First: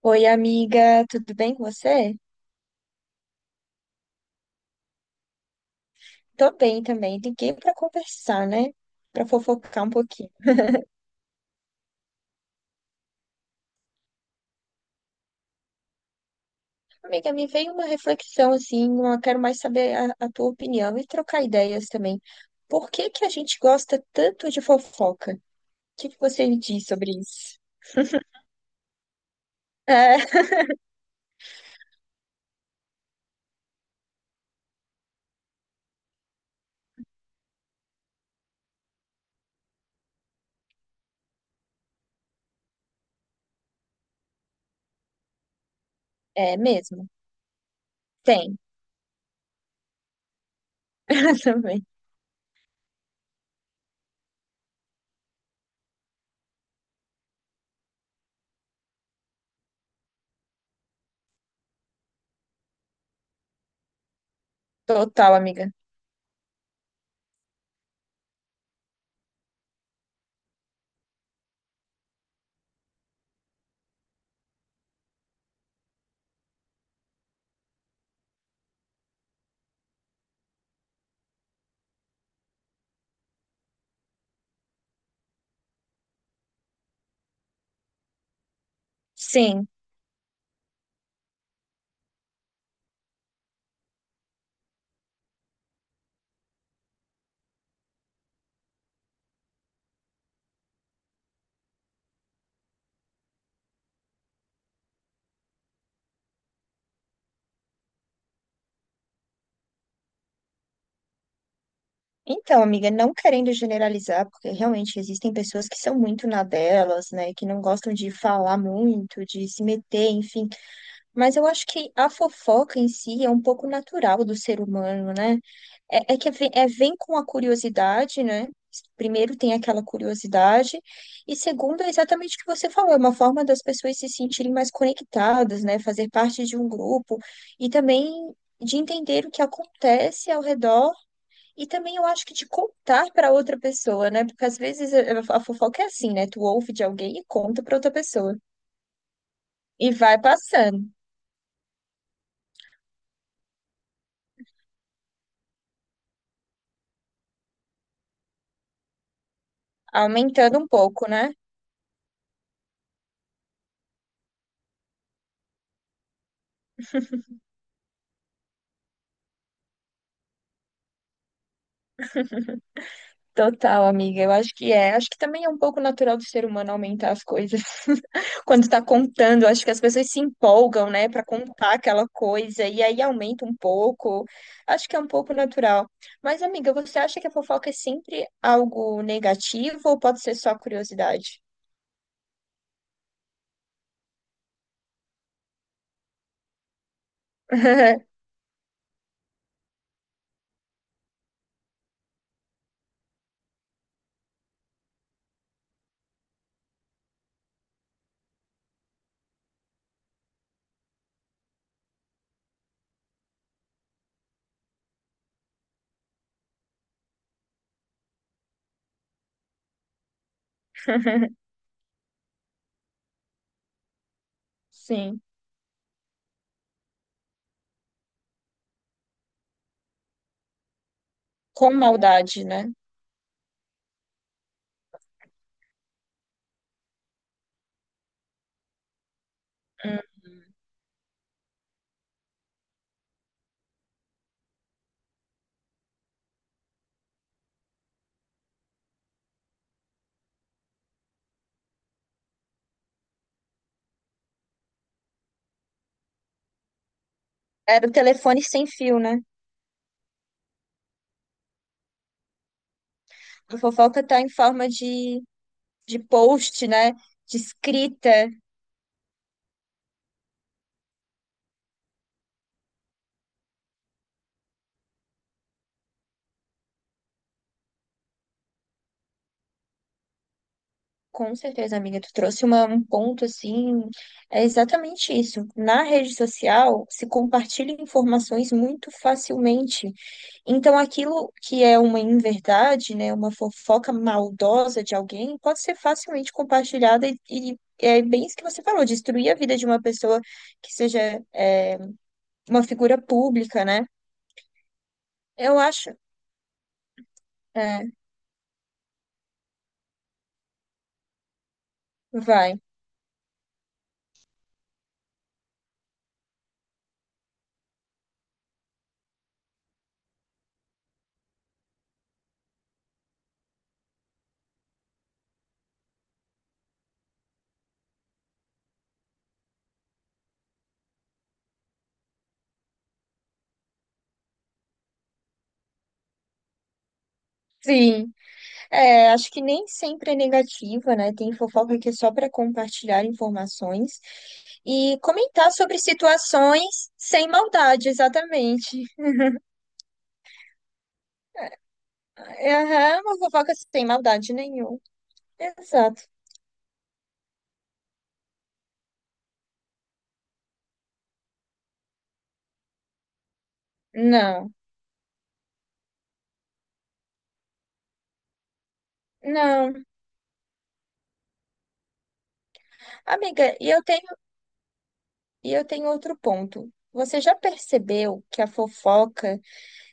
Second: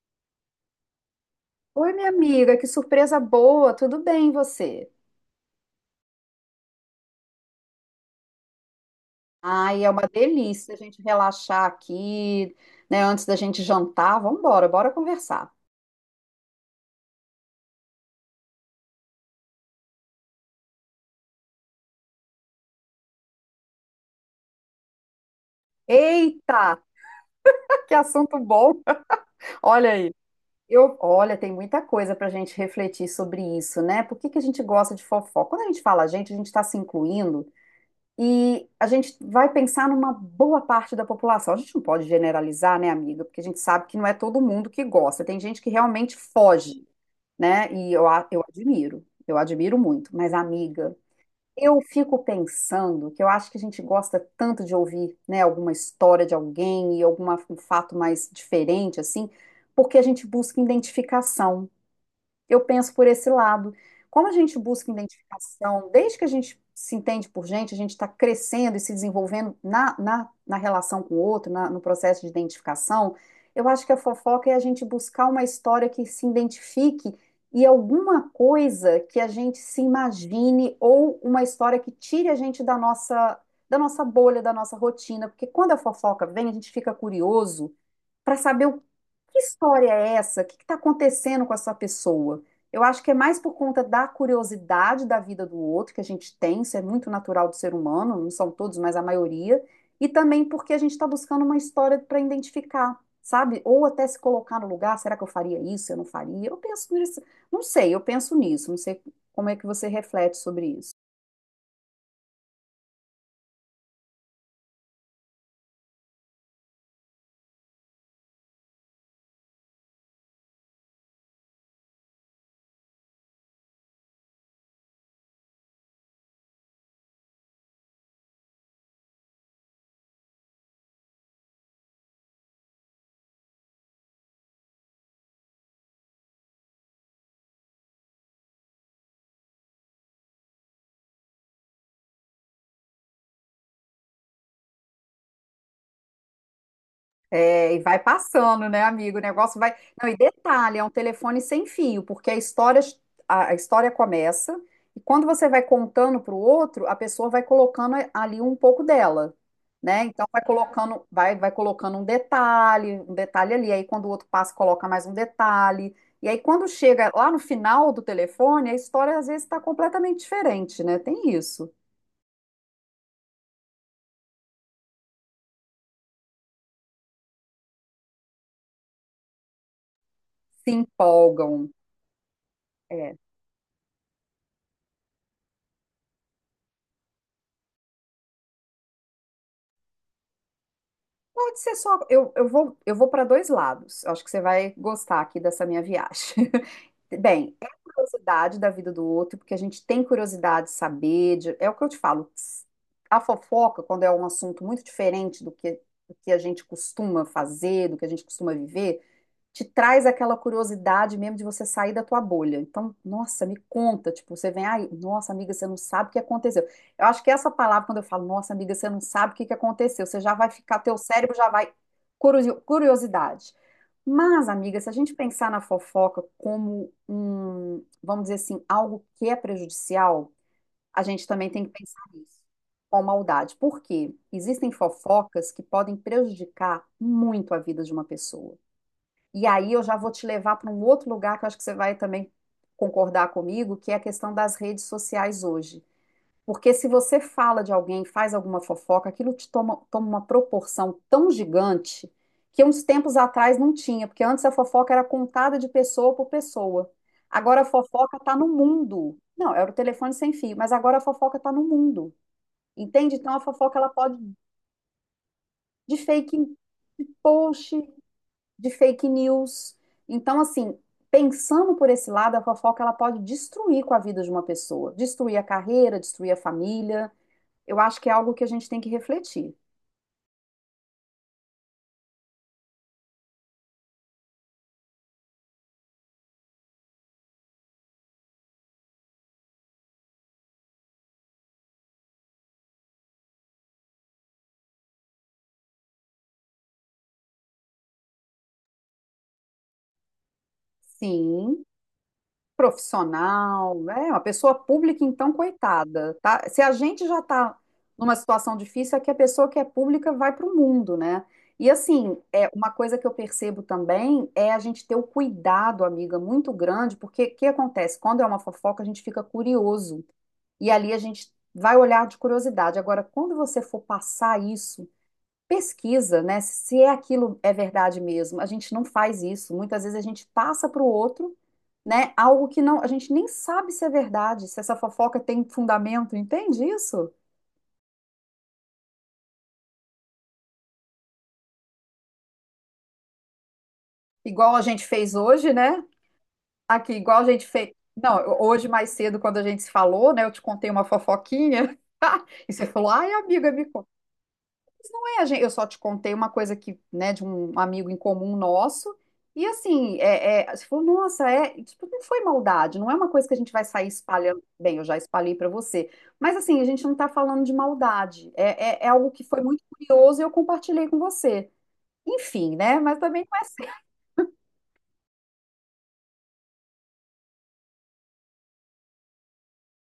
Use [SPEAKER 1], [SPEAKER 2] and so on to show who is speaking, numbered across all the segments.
[SPEAKER 1] Oi, amiga, tudo bem com
[SPEAKER 2] Oi, minha
[SPEAKER 1] você?
[SPEAKER 2] amiga, que surpresa boa, tudo bem e você?
[SPEAKER 1] Tô bem também. Liguei pra conversar, né? Pra
[SPEAKER 2] Ai,
[SPEAKER 1] fofocar
[SPEAKER 2] é
[SPEAKER 1] um
[SPEAKER 2] uma
[SPEAKER 1] pouquinho.
[SPEAKER 2] delícia a gente relaxar aqui, né, antes da gente jantar. Vamos embora, bora conversar.
[SPEAKER 1] Amiga, me veio uma reflexão assim, eu quero mais saber a tua opinião e trocar ideias também. Por que que a gente gosta tanto de fofoca? O que que você me
[SPEAKER 2] Eita,
[SPEAKER 1] diz sobre isso?
[SPEAKER 2] que assunto bom. Olha aí.
[SPEAKER 1] É,
[SPEAKER 2] Olha, tem muita coisa para a gente refletir sobre isso, né? Por que que a gente gosta de fofoca? Quando a gente fala a gente está se incluindo e a gente vai pensar numa boa parte da população. A gente não pode generalizar, né, amiga? Porque a gente sabe que não é todo mundo que gosta. Tem gente que realmente
[SPEAKER 1] é
[SPEAKER 2] foge.
[SPEAKER 1] mesmo.
[SPEAKER 2] Né? E eu, a- eu
[SPEAKER 1] Tem.
[SPEAKER 2] admiro, eu admiro muito. Mas, amiga, eu
[SPEAKER 1] Também.
[SPEAKER 2] fico pensando que eu acho que a gente gosta tanto de ouvir, né, alguma história de alguém e algum fato mais diferente, assim, porque a gente busca identificação. Eu penso por esse lado. Como a gente busca
[SPEAKER 1] Total, amiga.
[SPEAKER 2] identificação, desde que a gente se entende por gente, a gente está crescendo e se desenvolvendo na relação com o outro, no processo de identificação, eu acho que a fofoca é a gente buscar uma história que se identifique e alguma coisa que a gente se imagine ou uma história que tire a gente da nossa bolha, da nossa rotina, porque quando a fofoca vem, a gente fica curioso para saber o que
[SPEAKER 1] Sim.
[SPEAKER 2] história é essa? O que está acontecendo com essa pessoa? Eu acho que é mais por conta da curiosidade da vida do outro que a gente tem, isso é muito natural do ser humano, não são todos, mas a maioria, e também porque a gente está buscando uma história para identificar, sabe? Ou até se colocar no lugar, será que eu faria isso? Eu não faria? Eu penso nisso, não sei, eu penso nisso, não sei como é que você reflete sobre isso.
[SPEAKER 1] Então, amiga, não querendo generalizar, porque realmente existem pessoas que são muito na delas, né, que não gostam de falar muito, de se meter, enfim. Mas eu acho que a fofoca em si é um pouco natural do ser humano, né? Vem com a curiosidade, né? Primeiro tem aquela curiosidade, e segundo é exatamente o que você falou, é uma forma das pessoas se sentirem mais conectadas, né? Fazer parte de um grupo e também de entender o que acontece ao redor e também eu acho que de contar para outra pessoa, né? Porque às vezes a fofoca é assim, né? Tu ouve de alguém e conta
[SPEAKER 2] É,
[SPEAKER 1] para
[SPEAKER 2] e
[SPEAKER 1] outra
[SPEAKER 2] vai
[SPEAKER 1] pessoa.
[SPEAKER 2] passando, né, amigo? O negócio vai.
[SPEAKER 1] E
[SPEAKER 2] Não, e
[SPEAKER 1] vai
[SPEAKER 2] detalhe, é
[SPEAKER 1] passando,
[SPEAKER 2] um telefone sem fio, porque a história, a história começa e quando você vai contando para o outro, a pessoa vai colocando ali um pouco dela, né? Então vai
[SPEAKER 1] aumentando um
[SPEAKER 2] colocando,
[SPEAKER 1] pouco, né?
[SPEAKER 2] vai colocando um detalhe ali. Aí quando o outro passa, coloca mais um detalhe. E aí quando chega lá no final do telefone, a história às vezes está completamente diferente, né? Tem isso.
[SPEAKER 1] Total, amiga. Eu acho que é. Acho que também é um pouco natural do ser humano aumentar as coisas. Quando tá contando, acho que as pessoas se
[SPEAKER 2] Se
[SPEAKER 1] empolgam, né, para
[SPEAKER 2] empolgam.
[SPEAKER 1] contar aquela coisa e aí
[SPEAKER 2] É.
[SPEAKER 1] aumenta um pouco. Acho que é um pouco natural. Mas, amiga, você acha que a fofoca é sempre algo negativo ou pode ser só curiosidade?
[SPEAKER 2] Pode ser só. Eu vou para dois lados. Eu acho que você vai gostar aqui dessa minha viagem. Bem, é curiosidade da vida do outro, porque a gente tem curiosidade de saber. É o que eu te falo. A fofoca, quando é um assunto muito diferente do que a gente costuma fazer, do que a gente costuma viver, te traz aquela curiosidade mesmo de você sair da tua bolha. Então, nossa, me conta, tipo, você vem, ai, nossa, amiga, você não sabe o que aconteceu. Eu acho que essa palavra, quando eu falo, nossa, amiga, você não sabe o que que aconteceu, você já vai ficar, teu cérebro já vai, curiosidade. Mas, amiga, se a gente
[SPEAKER 1] Sim.
[SPEAKER 2] pensar na fofoca como um, vamos dizer assim, algo que é prejudicial, a gente também tem que
[SPEAKER 1] Com
[SPEAKER 2] pensar nisso,
[SPEAKER 1] maldade, né?
[SPEAKER 2] com maldade. Por quê? Existem fofocas que podem prejudicar muito a vida de uma pessoa. E aí eu já
[SPEAKER 1] Hum.
[SPEAKER 2] vou te levar para um outro lugar que eu acho que você vai também concordar comigo, que é a questão das redes sociais hoje. Porque se você fala de alguém, faz alguma fofoca, aquilo te toma, toma uma proporção tão gigante que uns tempos atrás não tinha, porque antes a fofoca era contada de pessoa por pessoa. Agora a
[SPEAKER 1] Era o
[SPEAKER 2] fofoca está
[SPEAKER 1] telefone
[SPEAKER 2] no
[SPEAKER 1] sem fio, né?
[SPEAKER 2] mundo. Não, era o telefone sem fio, mas agora a fofoca está no mundo. Entende? Então a
[SPEAKER 1] A
[SPEAKER 2] fofoca ela
[SPEAKER 1] fofoca
[SPEAKER 2] pode
[SPEAKER 1] tá em forma
[SPEAKER 2] de
[SPEAKER 1] de
[SPEAKER 2] fake em
[SPEAKER 1] post, né? De
[SPEAKER 2] post,
[SPEAKER 1] escrita.
[SPEAKER 2] de fake news. Então, assim, pensando por esse lado, a fofoca ela pode destruir com a vida de uma pessoa, destruir a carreira, destruir a família. Eu acho que é algo que a gente tem que refletir.
[SPEAKER 1] Com certeza, amiga, um ponto assim. É exatamente isso. Na rede social se compartilham informações muito facilmente. Então, aquilo que é uma inverdade, né, uma fofoca maldosa de alguém, pode ser facilmente compartilhada e é bem isso que você falou, destruir a vida de uma pessoa que seja
[SPEAKER 2] Sim,
[SPEAKER 1] é, uma figura pública,
[SPEAKER 2] profissional,
[SPEAKER 1] né?
[SPEAKER 2] né? Uma pessoa pública, então,
[SPEAKER 1] Eu acho.
[SPEAKER 2] coitada, tá? Se a gente já está
[SPEAKER 1] É,
[SPEAKER 2] numa situação difícil, é que a pessoa que é pública vai para o mundo, né? E assim, é
[SPEAKER 1] vai.
[SPEAKER 2] uma coisa que eu percebo também é a gente ter o cuidado, amiga, muito grande, porque o que acontece? Quando é uma fofoca, a gente fica curioso. E ali a gente vai olhar de curiosidade. Agora, quando você for passar isso, pesquisa, né? Se é aquilo é verdade mesmo. A gente não faz isso. Muitas vezes a gente passa para o outro, né? Algo que não, a gente nem sabe se é verdade, se essa fofoca tem fundamento, entende isso?
[SPEAKER 1] Sim. É, acho que nem sempre é negativa, né? Tem fofoca que é só para compartilhar informações
[SPEAKER 2] Igual a gente
[SPEAKER 1] e
[SPEAKER 2] fez
[SPEAKER 1] comentar
[SPEAKER 2] hoje,
[SPEAKER 1] sobre
[SPEAKER 2] né?
[SPEAKER 1] situações
[SPEAKER 2] Aqui, igual a
[SPEAKER 1] sem
[SPEAKER 2] gente fez.
[SPEAKER 1] maldade,
[SPEAKER 2] Não, hoje
[SPEAKER 1] exatamente.
[SPEAKER 2] mais cedo, quando a gente se falou, né? Eu te contei uma fofoquinha. E você falou,
[SPEAKER 1] É
[SPEAKER 2] ai,
[SPEAKER 1] uma
[SPEAKER 2] amiga,
[SPEAKER 1] fofoca
[SPEAKER 2] me
[SPEAKER 1] sem
[SPEAKER 2] conta.
[SPEAKER 1] maldade nenhuma.
[SPEAKER 2] Eu só te
[SPEAKER 1] Exato.
[SPEAKER 2] contei uma coisa que, né, de um amigo em comum nosso. E assim, você falou, nossa, tipo, não foi maldade, não é uma coisa que a gente vai sair espalhando.
[SPEAKER 1] Não,
[SPEAKER 2] Bem, eu já espalhei para você. Mas assim, a gente não está falando de maldade. É algo que foi muito
[SPEAKER 1] não.
[SPEAKER 2] curioso e eu compartilhei com você. Enfim, né? Mas também não é,
[SPEAKER 1] Amiga,
[SPEAKER 2] assim,
[SPEAKER 1] e eu tenho outro ponto. Você já percebeu que a fofoca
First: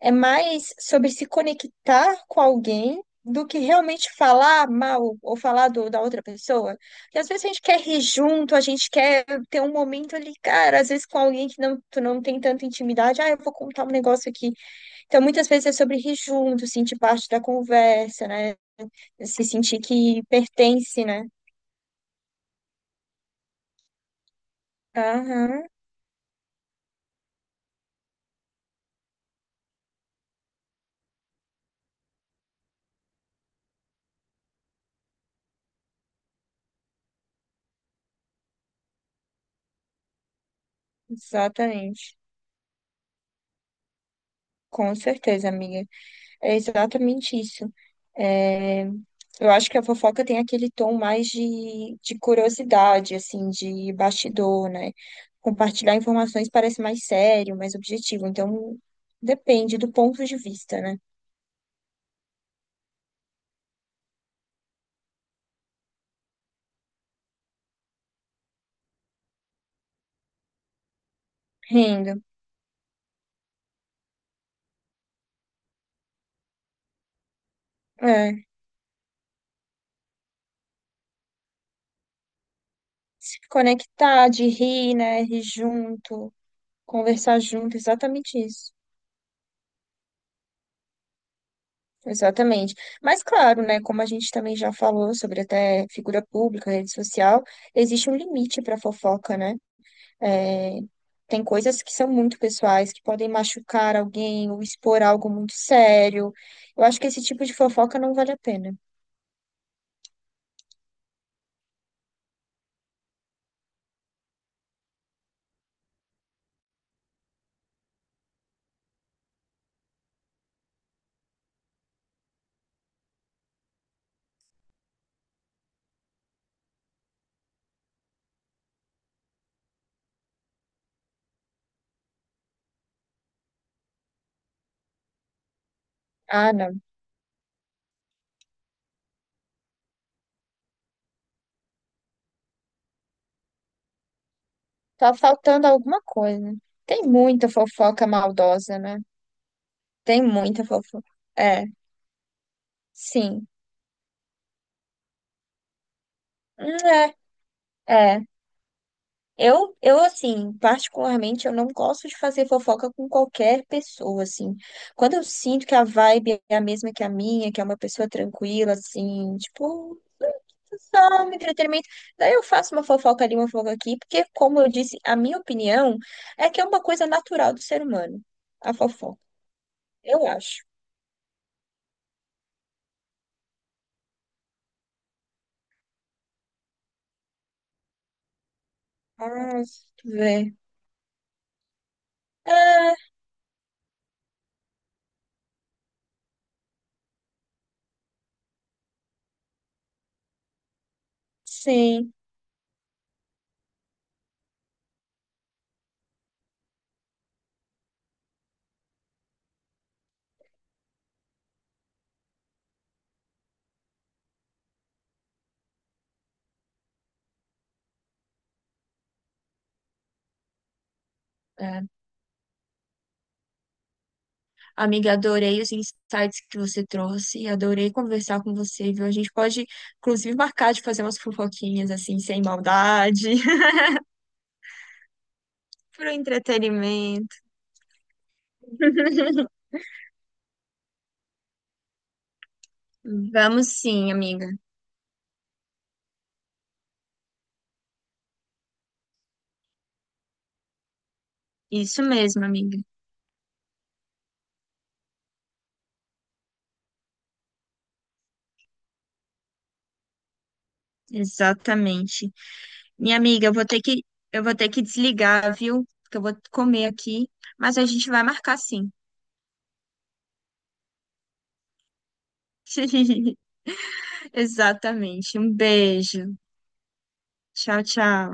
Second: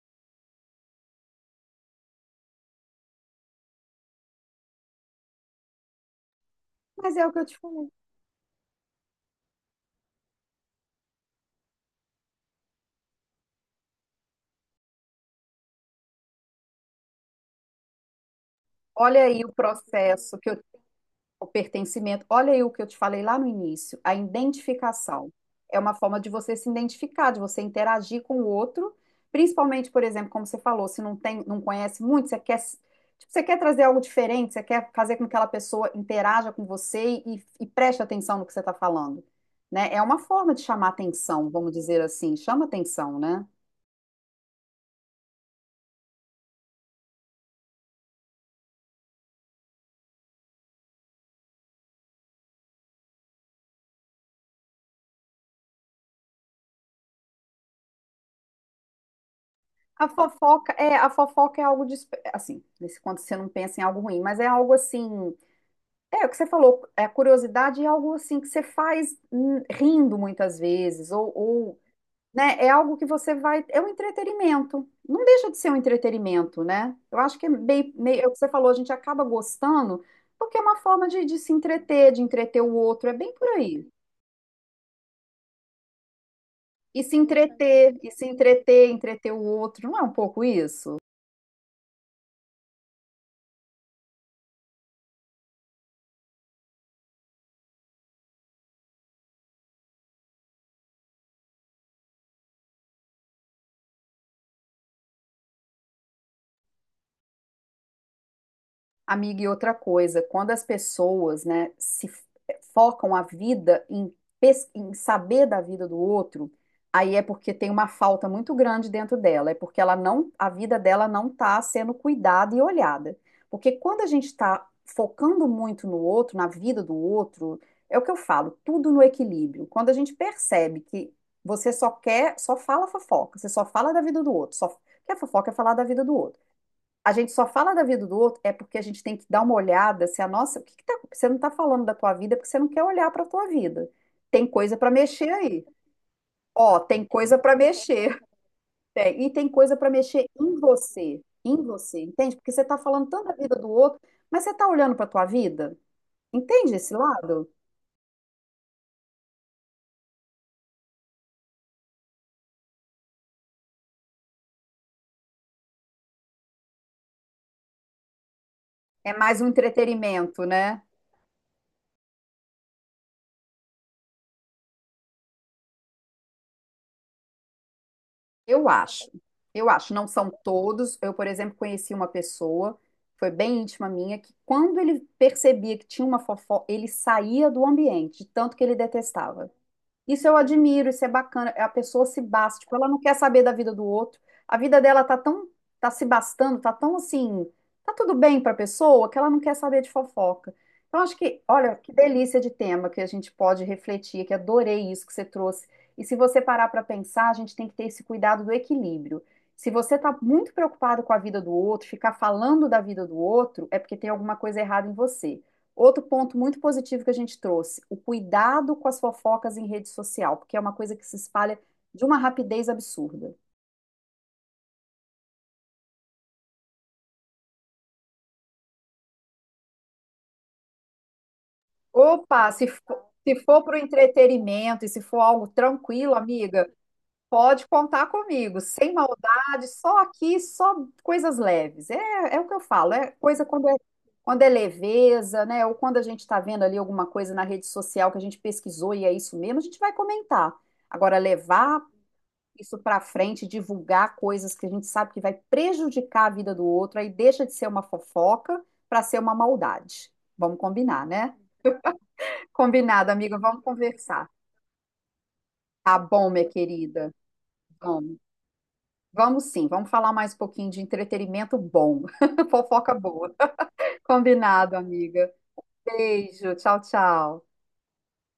[SPEAKER 1] é mais sobre se conectar com alguém do que realmente falar mal ou da outra pessoa?
[SPEAKER 2] mas
[SPEAKER 1] Porque
[SPEAKER 2] é
[SPEAKER 1] às
[SPEAKER 2] o que
[SPEAKER 1] vezes
[SPEAKER 2] eu
[SPEAKER 1] a
[SPEAKER 2] te
[SPEAKER 1] gente quer
[SPEAKER 2] falei.
[SPEAKER 1] rir junto, a gente quer ter um momento ali, cara, às vezes com alguém que não, tu não tem tanta intimidade, ah, eu vou contar um negócio aqui. Então, muitas vezes é sobre rir junto, sentir parte da conversa, né?
[SPEAKER 2] Olha
[SPEAKER 1] Se
[SPEAKER 2] aí o
[SPEAKER 1] sentir que
[SPEAKER 2] processo que eu
[SPEAKER 1] pertence, né?
[SPEAKER 2] O pertencimento. Olha aí o que eu te falei lá no início, a identificação.
[SPEAKER 1] Aham,
[SPEAKER 2] É uma forma de você se identificar, de você interagir com o outro, principalmente, por exemplo, como você falou, se não tem, não conhece muito, você quer, tipo, você quer trazer algo diferente, você quer fazer com que aquela pessoa interaja com você e preste atenção no que você está falando, né? É uma forma de chamar atenção, vamos dizer
[SPEAKER 1] exatamente.
[SPEAKER 2] assim, chama atenção, né?
[SPEAKER 1] Com certeza, amiga. É exatamente isso. É, eu acho que a fofoca tem aquele tom mais de curiosidade, assim, de bastidor, né? Compartilhar informações parece mais sério, mais objetivo. Então, depende do ponto de vista, né?
[SPEAKER 2] A fofoca é algo de, assim, nesse quando você não pensa em algo ruim, mas é algo assim. É, o que você falou, a curiosidade é algo assim que você faz rindo muitas vezes,
[SPEAKER 1] Rindo.
[SPEAKER 2] né, é algo que você vai, é um entretenimento, não deixa de ser um entretenimento, né? Eu acho que é bem, meio, é o que
[SPEAKER 1] É.
[SPEAKER 2] você falou, a gente acaba gostando, porque é uma forma de se entreter, de entreter o outro, é bem
[SPEAKER 1] Se
[SPEAKER 2] por aí.
[SPEAKER 1] conectar, de rir, né? Rir junto,
[SPEAKER 2] E se
[SPEAKER 1] conversar junto,
[SPEAKER 2] entreter, e se
[SPEAKER 1] exatamente isso.
[SPEAKER 2] entreter, entreter o outro, não é um pouco isso?
[SPEAKER 1] Exatamente. Mas claro, né, como a gente também já falou sobre até figura pública, rede social, existe um limite para fofoca, né? É, tem coisas que são muito pessoais, que podem machucar alguém ou expor algo muito sério. Eu acho que esse tipo de fofoca não vale a pena.
[SPEAKER 2] Amiga, e outra coisa, quando as pessoas, né, se f- eh, focam a vida em, em saber da vida do outro, aí é porque tem uma falta muito grande dentro dela, é porque ela não, a vida dela não está sendo cuidada e olhada. Porque quando a gente está focando muito no outro, na vida do outro, é o que eu falo, tudo no equilíbrio. Quando a gente percebe que você só quer, só fala fofoca, você só fala da vida do outro, só quer fofoca é falar da vida do outro
[SPEAKER 1] Ah, não.
[SPEAKER 2] a gente só fala da vida do outro é porque a gente tem que dar uma olhada se a nossa, o que que você não está falando da tua vida porque você não quer olhar para a tua vida. Tem coisa para
[SPEAKER 1] Tá
[SPEAKER 2] mexer aí.
[SPEAKER 1] faltando alguma coisa.
[SPEAKER 2] Ó, tem
[SPEAKER 1] Tem
[SPEAKER 2] coisa
[SPEAKER 1] muita
[SPEAKER 2] para
[SPEAKER 1] fofoca
[SPEAKER 2] mexer.
[SPEAKER 1] maldosa, né?
[SPEAKER 2] Tem, e tem coisa para mexer
[SPEAKER 1] Tem muita fofoca.
[SPEAKER 2] em
[SPEAKER 1] É,
[SPEAKER 2] você, entende? Porque você está falando tanto da
[SPEAKER 1] sim.
[SPEAKER 2] vida do outro, mas você está olhando para a tua vida? Entende esse
[SPEAKER 1] Hum,
[SPEAKER 2] lado?
[SPEAKER 1] é, é. Assim, particularmente, eu não gosto de fazer fofoca com qualquer pessoa, assim. Quando eu sinto que a vibe é a mesma que a minha, que é uma pessoa tranquila,
[SPEAKER 2] É mais
[SPEAKER 1] assim,
[SPEAKER 2] um
[SPEAKER 1] tipo,
[SPEAKER 2] entretenimento, né?
[SPEAKER 1] só um entretenimento. Daí eu faço uma fofoca ali, uma fofoca aqui, porque, como eu disse, a minha opinião é que é uma coisa natural do ser humano,
[SPEAKER 2] Eu
[SPEAKER 1] a
[SPEAKER 2] acho,
[SPEAKER 1] fofoca.
[SPEAKER 2] eu acho, não são
[SPEAKER 1] Eu acho.
[SPEAKER 2] todos. Eu, por exemplo, conheci uma pessoa, foi bem íntima minha, que quando ele percebia que tinha uma fofoca, ele saía do ambiente, de tanto que ele detestava.
[SPEAKER 1] Ah, deixa eu
[SPEAKER 2] Isso eu
[SPEAKER 1] ver.
[SPEAKER 2] admiro, isso é bacana. A pessoa se basta, tipo, ela não
[SPEAKER 1] Ah,
[SPEAKER 2] quer saber da vida do outro. A vida dela tá tão, tá se bastando, tá tão assim, tá tudo bem pra pessoa que ela não quer saber de fofoca. Então acho que, olha, que
[SPEAKER 1] sim.
[SPEAKER 2] delícia de tema que a gente pode refletir, que adorei isso que você trouxe. E se você parar pra pensar, a gente tem que ter esse cuidado do equilíbrio. Se você tá muito preocupado com a vida do outro, ficar falando da vida do outro, é porque tem alguma coisa errada em você. Outro ponto muito positivo que a gente trouxe, o cuidado com as fofocas em rede social, porque é uma coisa que se espalha
[SPEAKER 1] É.
[SPEAKER 2] de uma rapidez absurda.
[SPEAKER 1] Amiga, adorei os insights que você trouxe, adorei conversar com você, viu? A gente pode, inclusive, marcar de fazer umas fofoquinhas assim, sem
[SPEAKER 2] Opa,
[SPEAKER 1] maldade,
[SPEAKER 2] se for para o entretenimento e se for algo tranquilo,
[SPEAKER 1] pro
[SPEAKER 2] amiga,
[SPEAKER 1] entretenimento.
[SPEAKER 2] pode contar comigo, sem maldade, só aqui, só coisas leves. É, é o que eu falo, é coisa
[SPEAKER 1] Vamos sim,
[SPEAKER 2] quando é
[SPEAKER 1] amiga.
[SPEAKER 2] leveza, né? Ou quando a gente está vendo ali alguma coisa na rede social que a gente pesquisou e é isso mesmo, a gente vai comentar. Agora, levar
[SPEAKER 1] Isso mesmo,
[SPEAKER 2] isso
[SPEAKER 1] amiga.
[SPEAKER 2] para frente, divulgar coisas que a gente sabe que vai prejudicar a vida do outro, aí deixa de ser uma fofoca para ser uma maldade. Vamos combinar, né?
[SPEAKER 1] Exatamente.
[SPEAKER 2] Combinado,
[SPEAKER 1] Minha
[SPEAKER 2] amiga,
[SPEAKER 1] amiga,
[SPEAKER 2] vamos conversar.
[SPEAKER 1] eu vou ter que desligar, viu?
[SPEAKER 2] Tá
[SPEAKER 1] Porque eu
[SPEAKER 2] bom,
[SPEAKER 1] vou
[SPEAKER 2] minha
[SPEAKER 1] comer
[SPEAKER 2] querida.
[SPEAKER 1] aqui, mas a gente
[SPEAKER 2] Vamos.
[SPEAKER 1] vai marcar sim.
[SPEAKER 2] Vamos sim, vamos falar mais um pouquinho de entretenimento bom. Fofoca boa. Combinado, amiga.
[SPEAKER 1] Exatamente. Um beijo.
[SPEAKER 2] Beijo, tchau, tchau.
[SPEAKER 1] Tchau, tchau.